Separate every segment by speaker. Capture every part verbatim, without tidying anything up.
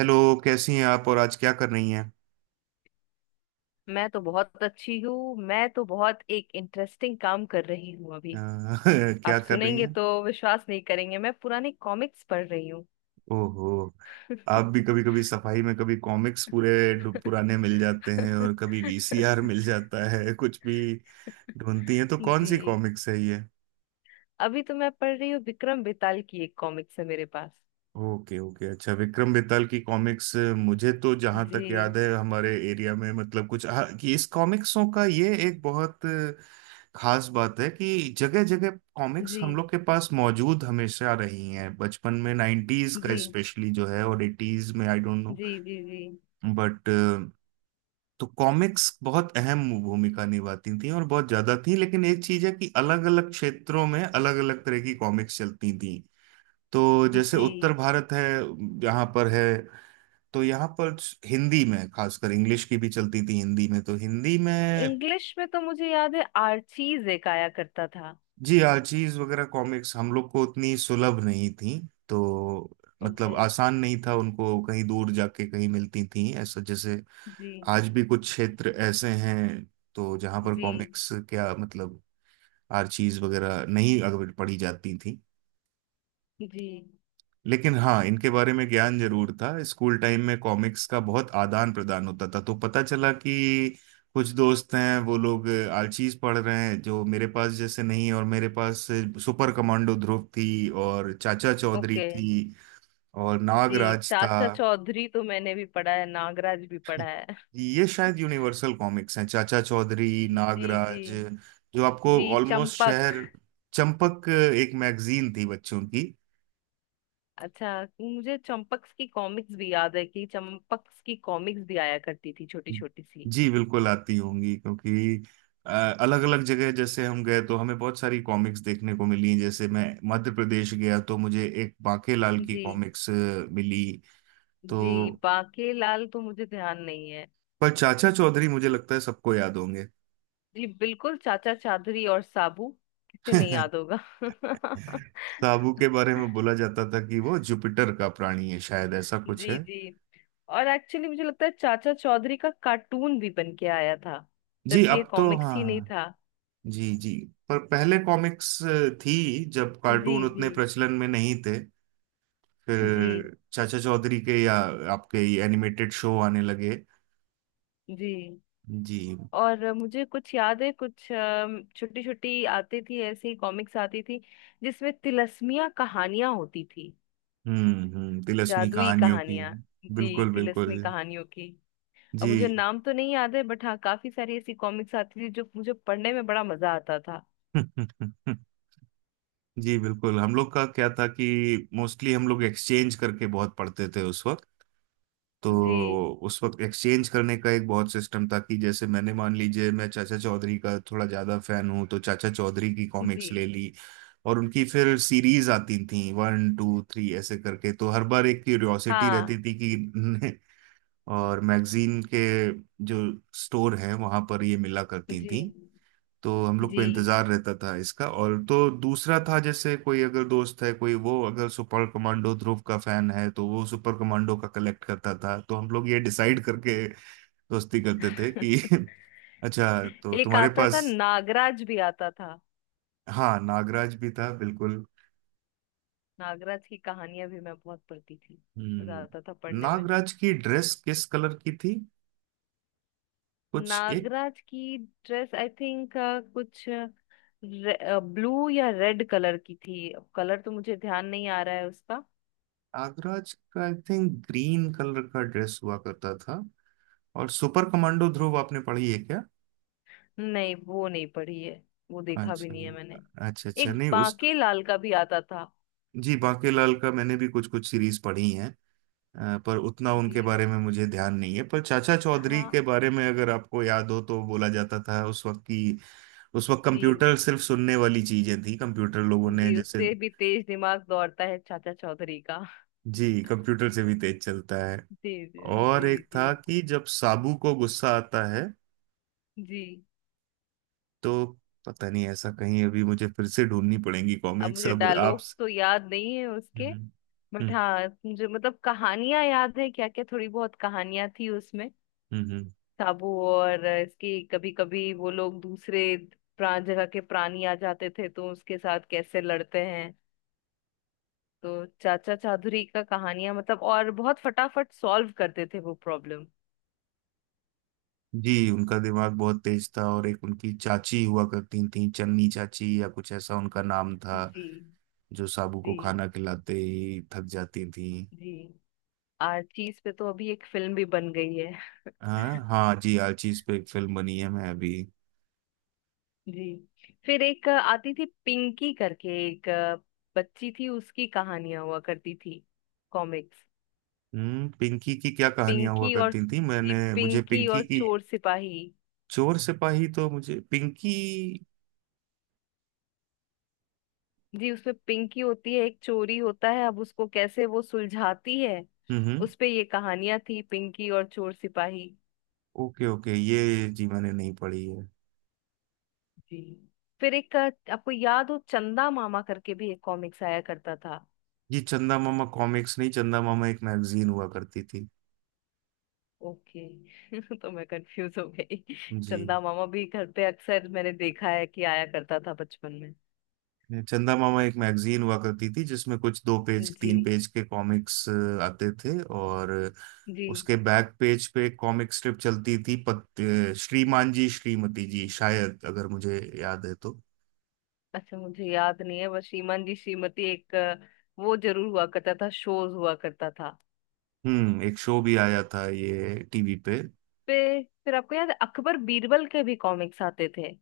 Speaker 1: Hello. कैसी हैं आप और आज क्या कर रही हैं?
Speaker 2: मैं तो बहुत अच्छी हूँ। मैं तो बहुत एक इंटरेस्टिंग काम कर रही हूँ
Speaker 1: अ,
Speaker 2: अभी।
Speaker 1: क्या
Speaker 2: आप
Speaker 1: कर रही
Speaker 2: सुनेंगे
Speaker 1: हैं?
Speaker 2: तो विश्वास नहीं करेंगे, मैं पुराने कॉमिक्स पढ़ रही हूँ।
Speaker 1: ओहो। आप भी कभी कभी सफाई में कभी कॉमिक्स पूरे पुराने मिल जाते हैं और कभी वीसीआर मिल जाता है कुछ भी ढूंढती हैं, तो कौन सी
Speaker 2: जी,
Speaker 1: कॉमिक्स है?
Speaker 2: अभी तो मैं पढ़ रही हूँ, विक्रम बेताल की एक कॉमिक्स है मेरे पास।
Speaker 1: ओके ओके, अच्छा विक्रम बेताल की कॉमिक्स। मुझे तो जहां तक याद
Speaker 2: जी
Speaker 1: है हमारे एरिया में मतलब कुछ हाँ, कि इस कॉमिक्सों का ये एक बहुत खास बात है कि जगह जगह कॉमिक्स
Speaker 2: जी
Speaker 1: हम लोग के पास मौजूद हमेशा रही हैं बचपन में। नाइन्टीज का
Speaker 2: जी
Speaker 1: स्पेशली जो है और एटीज में। आई डोंट नो
Speaker 2: जी जी जी
Speaker 1: बट, तो कॉमिक्स बहुत अहम भूमिका निभाती थी और बहुत ज्यादा थी। लेकिन एक चीज है कि अलग अलग क्षेत्रों में अलग अलग तरह की कॉमिक्स चलती थी। तो जैसे
Speaker 2: जी
Speaker 1: उत्तर भारत है, यहाँ पर है, तो यहाँ पर हिंदी में खासकर, इंग्लिश की भी चलती थी, हिंदी में तो हिंदी में।
Speaker 2: इंग्लिश में तो मुझे याद है, आर्चीज एक आया करता था।
Speaker 1: जी, आर्चीज वगैरह कॉमिक्स हम लोग को उतनी सुलभ नहीं थी। तो मतलब
Speaker 2: ओके।
Speaker 1: आसान नहीं था, उनको कहीं दूर जाके कहीं मिलती थी ऐसा। जैसे
Speaker 2: जी
Speaker 1: आज भी कुछ क्षेत्र ऐसे हैं तो, जहाँ पर
Speaker 2: जी
Speaker 1: कॉमिक्स क्या मतलब आर्चीज वगैरह नहीं अगर पढ़ी जाती थी।
Speaker 2: जी
Speaker 1: लेकिन हाँ, इनके बारे में ज्ञान जरूर था। स्कूल टाइम में कॉमिक्स का बहुत आदान प्रदान होता था, तो पता चला कि कुछ दोस्त हैं, वो लोग आलचीज पढ़ रहे हैं जो मेरे पास जैसे नहीं, और मेरे पास सुपर कमांडो ध्रुव थी और चाचा चौधरी
Speaker 2: ओके।
Speaker 1: थी और
Speaker 2: जी।
Speaker 1: नागराज था।
Speaker 2: चाचा चौधरी तो मैंने भी पढ़ा है, नागराज भी पढ़ा है।
Speaker 1: ये शायद यूनिवर्सल कॉमिक्स हैं, चाचा चौधरी
Speaker 2: जी जी
Speaker 1: नागराज जो आपको
Speaker 2: जी
Speaker 1: ऑलमोस्ट
Speaker 2: चंपक।
Speaker 1: शहर। चंपक एक मैगजीन थी बच्चों की।
Speaker 2: अच्छा, मुझे चंपक्स की कॉमिक्स भी याद है, कि चंपक्स की कॉमिक्स भी आया करती थी छोटी छोटी सी।
Speaker 1: जी बिल्कुल आती होंगी क्योंकि अलग अलग जगह जैसे हम गए तो हमें बहुत सारी कॉमिक्स देखने को मिली। जैसे मैं मध्य प्रदेश गया तो मुझे एक बांके लाल की
Speaker 2: जी।
Speaker 1: कॉमिक्स मिली तो।
Speaker 2: जी बाके लाल तो मुझे ध्यान नहीं है।
Speaker 1: पर चाचा चौधरी मुझे लगता है सबको याद होंगे
Speaker 2: जी बिल्कुल, चाचा चादरी और साबू, किसे नहीं याद होगा।
Speaker 1: साबू के बारे में बोला जाता था कि वो जुपिटर का प्राणी है, शायद ऐसा कुछ
Speaker 2: जी
Speaker 1: है।
Speaker 2: जी और एक्चुअली मुझे लगता है चाचा चौधरी का कार्टून भी बन के आया था।
Speaker 1: जी
Speaker 2: सिर्फ ये
Speaker 1: अब तो
Speaker 2: कॉमिक्स ही नहीं
Speaker 1: हाँ।
Speaker 2: था।
Speaker 1: जी जी। पर पहले कॉमिक्स थी, जब कार्टून
Speaker 2: जी जी
Speaker 1: उतने प्रचलन में नहीं थे।
Speaker 2: जी
Speaker 1: फिर चाचा चौधरी के या आपके ये एनिमेटेड शो आने लगे।
Speaker 2: जी।
Speaker 1: जी।
Speaker 2: और मुझे कुछ याद है, कुछ छोटी छोटी आती थी, ऐसी कॉमिक्स आती थी जिसमें तिलस्मिया कहानियां होती थी।
Speaker 1: हम्म हम्म तिलस्मी
Speaker 2: जादुई
Speaker 1: कहानियों की।
Speaker 2: कहानियां। जी,
Speaker 1: बिल्कुल बिल्कुल।
Speaker 2: तिलस्मी कहानियों की। अब मुझे
Speaker 1: जी।
Speaker 2: नाम तो नहीं याद है, बट हाँ, काफी सारी ऐसी कॉमिक्स आती थी जो मुझे पढ़ने में बड़ा मजा आता था।
Speaker 1: जी, बिल्कुल हम लोग का क्या था कि मोस्टली हम लोग एक्सचेंज करके बहुत पढ़ते थे उस वक्त। तो
Speaker 2: जी
Speaker 1: उस वक्त एक्सचेंज करने का एक बहुत सिस्टम था कि जैसे मैंने मान लीजिए, मैं चाचा चौधरी का थोड़ा ज्यादा फैन हूँ, तो चाचा चौधरी की
Speaker 2: जी
Speaker 1: कॉमिक्स ले ली। और उनकी फिर सीरीज आती थी वन टू थ्री ऐसे करके, तो हर बार एक क्यूरियोसिटी
Speaker 2: हाँ।
Speaker 1: रहती थी कि और मैगजीन के जो स्टोर हैं वहां पर ये मिला करती
Speaker 2: जी
Speaker 1: थी। तो हम लोग को
Speaker 2: जी
Speaker 1: इंतजार रहता था इसका। और तो दूसरा था जैसे कोई अगर दोस्त है कोई, वो अगर सुपर कमांडो ध्रुव का फैन है तो वो सुपर कमांडो का कलेक्ट करता था। तो हम लोग ये डिसाइड करके दोस्ती करते थे कि अच्छा तो
Speaker 2: एक
Speaker 1: तुम्हारे
Speaker 2: आता था
Speaker 1: पास।
Speaker 2: नागराज भी आता था।
Speaker 1: हाँ, नागराज भी था बिल्कुल।
Speaker 2: नागराज की कहानियां भी मैं बहुत पढ़ती थी। मजा आता था
Speaker 1: हम्म।
Speaker 2: पढ़ने में।
Speaker 1: नागराज की ड्रेस किस कलर की थी? कुछ एक।
Speaker 2: नागराज की ड्रेस आई थिंक कुछ ब्लू या रेड कलर की थी। कलर तो मुझे ध्यान नहीं आ रहा है उसका।
Speaker 1: नागराज का आई थिंक ग्रीन कलर का ड्रेस हुआ करता था। और सुपर कमांडो ध्रुव आपने पढ़ी है क्या?
Speaker 2: नहीं, वो नहीं पढ़ी है। वो देखा भी
Speaker 1: अच्छा
Speaker 2: नहीं है मैंने।
Speaker 1: अच्छा अच्छा
Speaker 2: एक
Speaker 1: नहीं उस।
Speaker 2: बांके लाल का भी आता था।
Speaker 1: जी बाकीलाल का मैंने भी कुछ कुछ सीरीज पढ़ी हैं। अ, पर उतना उनके
Speaker 2: जी।
Speaker 1: बारे में मुझे ध्यान नहीं है। पर चाचा चौधरी
Speaker 2: हाँ।
Speaker 1: के बारे में अगर आपको याद हो, तो बोला जाता था उस वक्त की उस वक्त
Speaker 2: जी
Speaker 1: कंप्यूटर सिर्फ सुनने वाली चीजें थी, कंप्यूटर लोगों ने
Speaker 2: जी
Speaker 1: जैसे।
Speaker 2: उससे भी तेज दिमाग दौड़ता है चाचा चौधरी का।
Speaker 1: जी कंप्यूटर से भी तेज चलता है।
Speaker 2: जी जी
Speaker 1: और
Speaker 2: जी
Speaker 1: एक
Speaker 2: जी
Speaker 1: था कि जब साबू को गुस्सा आता है
Speaker 2: जी।
Speaker 1: तो पता नहीं ऐसा कहीं अभी मुझे फिर से ढूंढनी पड़ेंगी
Speaker 2: अब
Speaker 1: कॉमिक्स
Speaker 2: मुझे
Speaker 1: अब आप।
Speaker 2: डायलॉग्स तो याद नहीं है उसके।
Speaker 1: हम्म।
Speaker 2: बट
Speaker 1: हम्म।
Speaker 2: हाँ, मुझे मतलब कहानियां याद है, क्या क्या थोड़ी बहुत कहानियां थी उसमें।
Speaker 1: हम्म, हम्म।
Speaker 2: साबू और इसकी, कभी कभी वो लोग दूसरे प्राण जगह के प्राणी आ जाते थे तो उसके साथ कैसे लड़ते हैं। तो चाचा चादुरी का कहानियां मतलब, और बहुत फटाफट सॉल्व करते थे वो प्रॉब्लम।
Speaker 1: जी उनका दिमाग बहुत तेज था, और एक उनकी चाची हुआ करती थी चन्नी चाची या कुछ ऐसा उनका नाम था,
Speaker 2: जी
Speaker 1: जो साबू को
Speaker 2: जी
Speaker 1: खाना खिलाते ही थक जाती थी।
Speaker 2: जी आर्चीज पे तो अभी एक फिल्म भी बन गई है।
Speaker 1: हाँ हाँ जी, आलची पे एक फिल्म बनी है, मैं अभी।
Speaker 2: जी। फिर एक आती थी पिंकी करके, एक बच्ची थी, उसकी कहानियां हुआ करती थी, कॉमिक्स।
Speaker 1: हम्म। पिंकी की क्या कहानियां हुआ
Speaker 2: पिंकी और,
Speaker 1: करती थी?
Speaker 2: जी
Speaker 1: मैंने मुझे
Speaker 2: पिंकी
Speaker 1: पिंकी
Speaker 2: और
Speaker 1: की।
Speaker 2: चोर सिपाही।
Speaker 1: चोर सिपाही, तो मुझे पिंकी।
Speaker 2: जी, उसमें पिंकी होती है, एक चोरी होता है, अब उसको कैसे वो सुलझाती है।
Speaker 1: हम्म हम्म।
Speaker 2: उस पे ये कहानियां थी, पिंकी और चोर सिपाही।
Speaker 1: ओके ओके, ये जी मैंने नहीं पढ़ी है।
Speaker 2: जी, फिर एक अ, आपको याद हो चंदा मामा करके भी एक कॉमिक्स आया करता था।
Speaker 1: जी चंदा मामा कॉमिक्स नहीं, चंदा मामा एक मैगजीन हुआ करती थी।
Speaker 2: ओके। तो मैं कंफ्यूज हो गई।
Speaker 1: जी
Speaker 2: चंदा मामा भी घर पे अक्सर मैंने देखा है कि आया करता था बचपन में।
Speaker 1: चंदा मामा एक मैगजीन हुआ करती थी जिसमें कुछ दो पेज
Speaker 2: जी
Speaker 1: तीन पेज के कॉमिक्स आते थे। और
Speaker 2: जी
Speaker 1: उसके बैक पेज पे कॉमिक स्ट्रिप चलती थी, पत, अ, श्रीमान जी श्रीमती जी शायद, अगर मुझे याद है तो।
Speaker 2: अच्छा, मुझे याद नहीं है, बस श्रीमान जी श्रीमती एक, अ, वो जरूर हुआ करता था, शोज हुआ करता था।
Speaker 1: हम्म, एक शो भी आया था ये टीवी पे।
Speaker 2: पे फिर आपको याद है अकबर बीरबल के भी कॉमिक्स आते थे।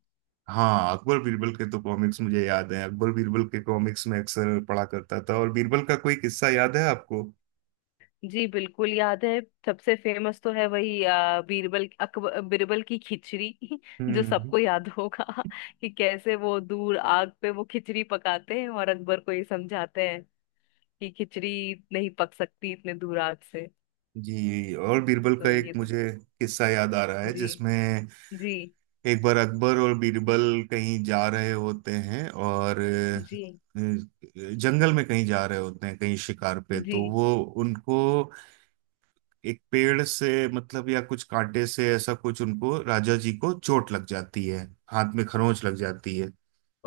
Speaker 1: हाँ अकबर बीरबल के तो कॉमिक्स मुझे याद है। अकबर बीरबल के कॉमिक्स में अक्सर पढ़ा करता था। और बीरबल का कोई किस्सा याद है आपको?
Speaker 2: जी बिल्कुल याद है। सबसे फेमस तो है वही आ, बीरबल अकबर बीरबल की खिचड़ी जो
Speaker 1: हम्म।
Speaker 2: सबको याद होगा। कि कैसे वो दूर आग पे वो खिचड़ी पकाते हैं और अकबर को ये समझाते हैं कि खिचड़ी नहीं पक सकती इतने दूर आग से।
Speaker 1: जी और बीरबल का
Speaker 2: तो
Speaker 1: एक
Speaker 2: ये तो,
Speaker 1: मुझे किस्सा याद आ रहा है,
Speaker 2: जी
Speaker 1: जिसमें
Speaker 2: जी
Speaker 1: एक बार अकबर और बीरबल कहीं जा रहे होते हैं और
Speaker 2: जी
Speaker 1: अ, जंगल में कहीं जा रहे होते हैं, कहीं शिकार पे,
Speaker 2: जी
Speaker 1: तो वो उनको एक पेड़ से मतलब या कुछ कांटे से ऐसा कुछ उनको राजा जी को चोट लग जाती है। हाथ में खरोंच लग जाती है।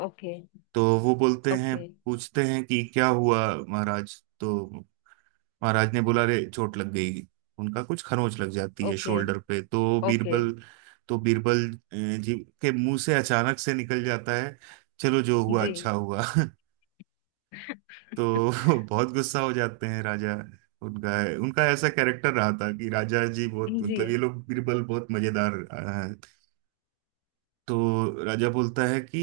Speaker 2: ओके।
Speaker 1: तो वो बोलते हैं,
Speaker 2: ओके
Speaker 1: पूछते हैं कि क्या हुआ महाराज, तो महाराज ने बोला रे चोट लग गई। उनका कुछ खरोंच लग जाती है
Speaker 2: ओके
Speaker 1: शोल्डर पे। तो
Speaker 2: ओके
Speaker 1: बीरबल तो बीरबल अ, जी के मुंह से अचानक से निकल जाता है चलो जो हुआ
Speaker 2: जी।
Speaker 1: अच्छा हुआ तो बहुत गुस्सा हो जाते हैं राजा। उनका उनका ऐसा कैरेक्टर रहा था कि राजा जी बहुत
Speaker 2: जी
Speaker 1: मतलब, ये लोग बीरबल बहुत मजेदार। तो राजा बोलता है कि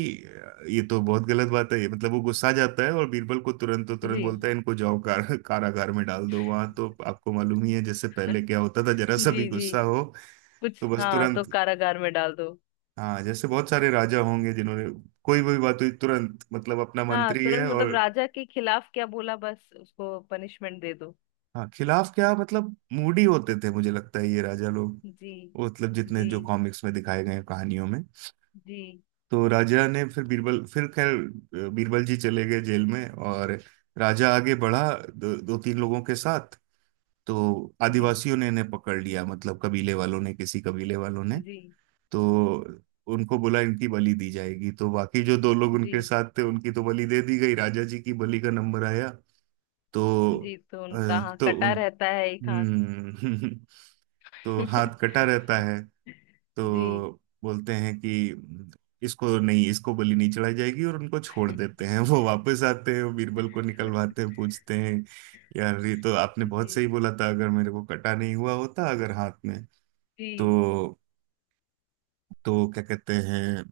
Speaker 1: ये तो बहुत गलत बात है, ये मतलब वो गुस्सा आ जाता है और बीरबल को तुरंत तो तुरंत
Speaker 2: जी
Speaker 1: बोलता है इनको जाओ कार, कारागार में डाल दो। वहां तो आपको मालूम ही है जैसे पहले क्या होता था जरा सा भी
Speaker 2: जी जी
Speaker 1: गुस्सा हो।
Speaker 2: कुछ
Speaker 1: तो बस
Speaker 2: हाँ, तो
Speaker 1: तुरंत।
Speaker 2: कारागार में डाल दो।
Speaker 1: हाँ जैसे बहुत सारे राजा होंगे जिन्होंने कोई भी बात हुई तुरंत मतलब अपना
Speaker 2: हाँ,
Speaker 1: मंत्री है
Speaker 2: तुरंत मतलब
Speaker 1: और।
Speaker 2: राजा के खिलाफ क्या बोला, बस उसको पनिशमेंट दे दो।
Speaker 1: हाँ खिलाफ क्या मतलब, मूडी होते थे मुझे लगता है ये राजा लोग,
Speaker 2: जी
Speaker 1: वो मतलब जितने
Speaker 2: जी
Speaker 1: जो कॉमिक्स में दिखाए गए हैं, कहानियों में।
Speaker 2: जी
Speaker 1: तो राजा ने फिर बीरबल फिर खैर, अ, बीरबल जी चले गए जेल में। और राजा आगे बढ़ा दो, दो तीन लोगों के साथ। तो
Speaker 2: जी
Speaker 1: आदिवासियों ने इन्हें पकड़ लिया, मतलब कबीले वालों ने, किसी कबीले वालों ने,
Speaker 2: जी
Speaker 1: तो उनको बोला इनकी बलि दी जाएगी। तो बाकी जो दो लोग
Speaker 2: जी
Speaker 1: उनके साथ थे उनकी तो बलि दे दी गई। राजा जी की बलि का नंबर आया। तो
Speaker 2: जी तो
Speaker 1: अ,
Speaker 2: उनका, हाँ,
Speaker 1: तो
Speaker 2: कटा
Speaker 1: उन।
Speaker 2: रहता है एक हाथ।
Speaker 1: हम्म। तो हाथ कटा रहता है।
Speaker 2: जी।
Speaker 1: तो बोलते हैं कि इसको नहीं, इसको बलि नहीं चढ़ाई जाएगी, और उनको छोड़ देते हैं वो वापस आते हैं, वो बीरबल को निकलवाते हैं, पूछते हैं यार ये तो आपने बहुत
Speaker 2: जी
Speaker 1: सही बोला था, अगर मेरे को कटा नहीं हुआ होता, अगर हाथ में।
Speaker 2: जी
Speaker 1: तो तो क्या कहते हैं,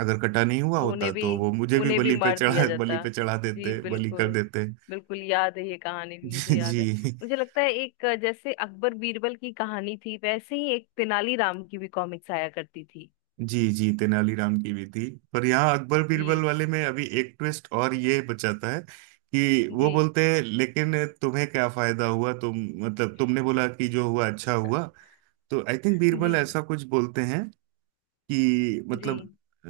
Speaker 1: अगर कटा नहीं हुआ
Speaker 2: तो उन्हें
Speaker 1: होता
Speaker 2: भी,
Speaker 1: तो वो मुझे भी
Speaker 2: उन्हें भी
Speaker 1: बलि पे
Speaker 2: मार दिया
Speaker 1: चढ़ा बलि
Speaker 2: जाता।
Speaker 1: पे चढ़ा
Speaker 2: जी
Speaker 1: देते, बलि कर
Speaker 2: बिल्कुल,
Speaker 1: देते
Speaker 2: बिल्कुल याद है, ये कहानी भी मुझे याद
Speaker 1: जी
Speaker 2: है। मुझे लगता है एक, अ, जैसे अकबर बीरबल की कहानी थी वैसे ही एक तेनालीराम की भी कॉमिक्स आया करती थी।
Speaker 1: जी। जी तेनालीराम की भी थी, पर यहाँ अकबर
Speaker 2: जी
Speaker 1: बीरबल वाले में अभी एक ट्विस्ट और, ये बचाता है कि वो
Speaker 2: जी
Speaker 1: बोलते हैं लेकिन तुम्हें क्या फायदा हुआ, तुम मतलब तुमने बोला कि जो हुआ अच्छा हुआ। तो आई थिंक बीरबल
Speaker 2: जी
Speaker 1: ऐसा कुछ बोलते हैं कि
Speaker 2: जी
Speaker 1: मतलब अ,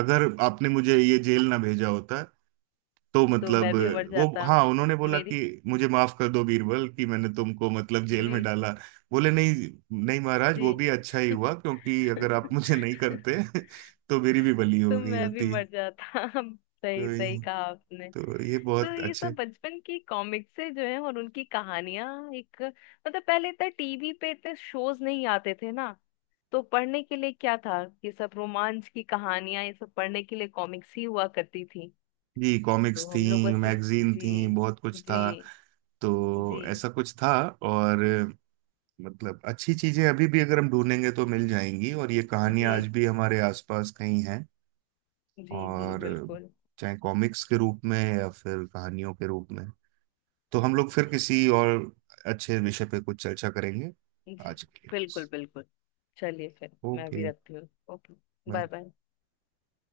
Speaker 1: अगर आपने मुझे ये जेल ना भेजा होता तो
Speaker 2: तो
Speaker 1: मतलब।
Speaker 2: मैं भी मर
Speaker 1: वो
Speaker 2: जाता।
Speaker 1: हाँ, उन्होंने बोला
Speaker 2: मेरी,
Speaker 1: कि मुझे माफ कर दो बीरबल, कि मैंने तुमको मतलब जेल
Speaker 2: जी
Speaker 1: में डाला। बोले नहीं, नहीं महाराज वो भी
Speaker 2: जी
Speaker 1: अच्छा ही हुआ, क्योंकि अगर आप मुझे नहीं करते तो मेरी भी बलि
Speaker 2: तो
Speaker 1: हो गई
Speaker 2: मैं भी
Speaker 1: होती।
Speaker 2: मर जाता। सही
Speaker 1: तो
Speaker 2: सही
Speaker 1: ये-
Speaker 2: कहा आपने।
Speaker 1: तो ये
Speaker 2: तो
Speaker 1: बहुत
Speaker 2: ये सब
Speaker 1: अच्छे।
Speaker 2: बचपन की कॉमिक्स से जो है, और उनकी कहानियां, एक मतलब पहले इतना टीवी पे इतने शोज नहीं आते थे ना, तो पढ़ने के लिए क्या था, ये सब रोमांच की कहानियां, ये सब पढ़ने के लिए कॉमिक्स ही हुआ करती थी।
Speaker 1: जी, कॉमिक्स
Speaker 2: तो
Speaker 1: थी
Speaker 2: हम लोग बस इस,
Speaker 1: मैगजीन थी
Speaker 2: जी।
Speaker 1: बहुत कुछ था।
Speaker 2: जी
Speaker 1: तो
Speaker 2: जी
Speaker 1: ऐसा कुछ था। और मतलब अच्छी चीजें अभी भी अगर हम ढूंढेंगे तो मिल जाएंगी। और ये
Speaker 2: जी
Speaker 1: कहानियां आज भी हमारे आसपास कहीं हैं।
Speaker 2: जी जी
Speaker 1: और
Speaker 2: बिल्कुल।
Speaker 1: चाहे कॉमिक्स के रूप में या फिर कहानियों के रूप में। तो हम लोग फिर किसी और अच्छे विषय पे कुछ चर्चा करेंगे।
Speaker 2: जी,
Speaker 1: आज के लिए।
Speaker 2: बिल्कुल बिल्कुल चलिए, फिर मैं
Speaker 1: ओके।
Speaker 2: भी रखती हूँ। ओके। Bye
Speaker 1: bye.
Speaker 2: बाय।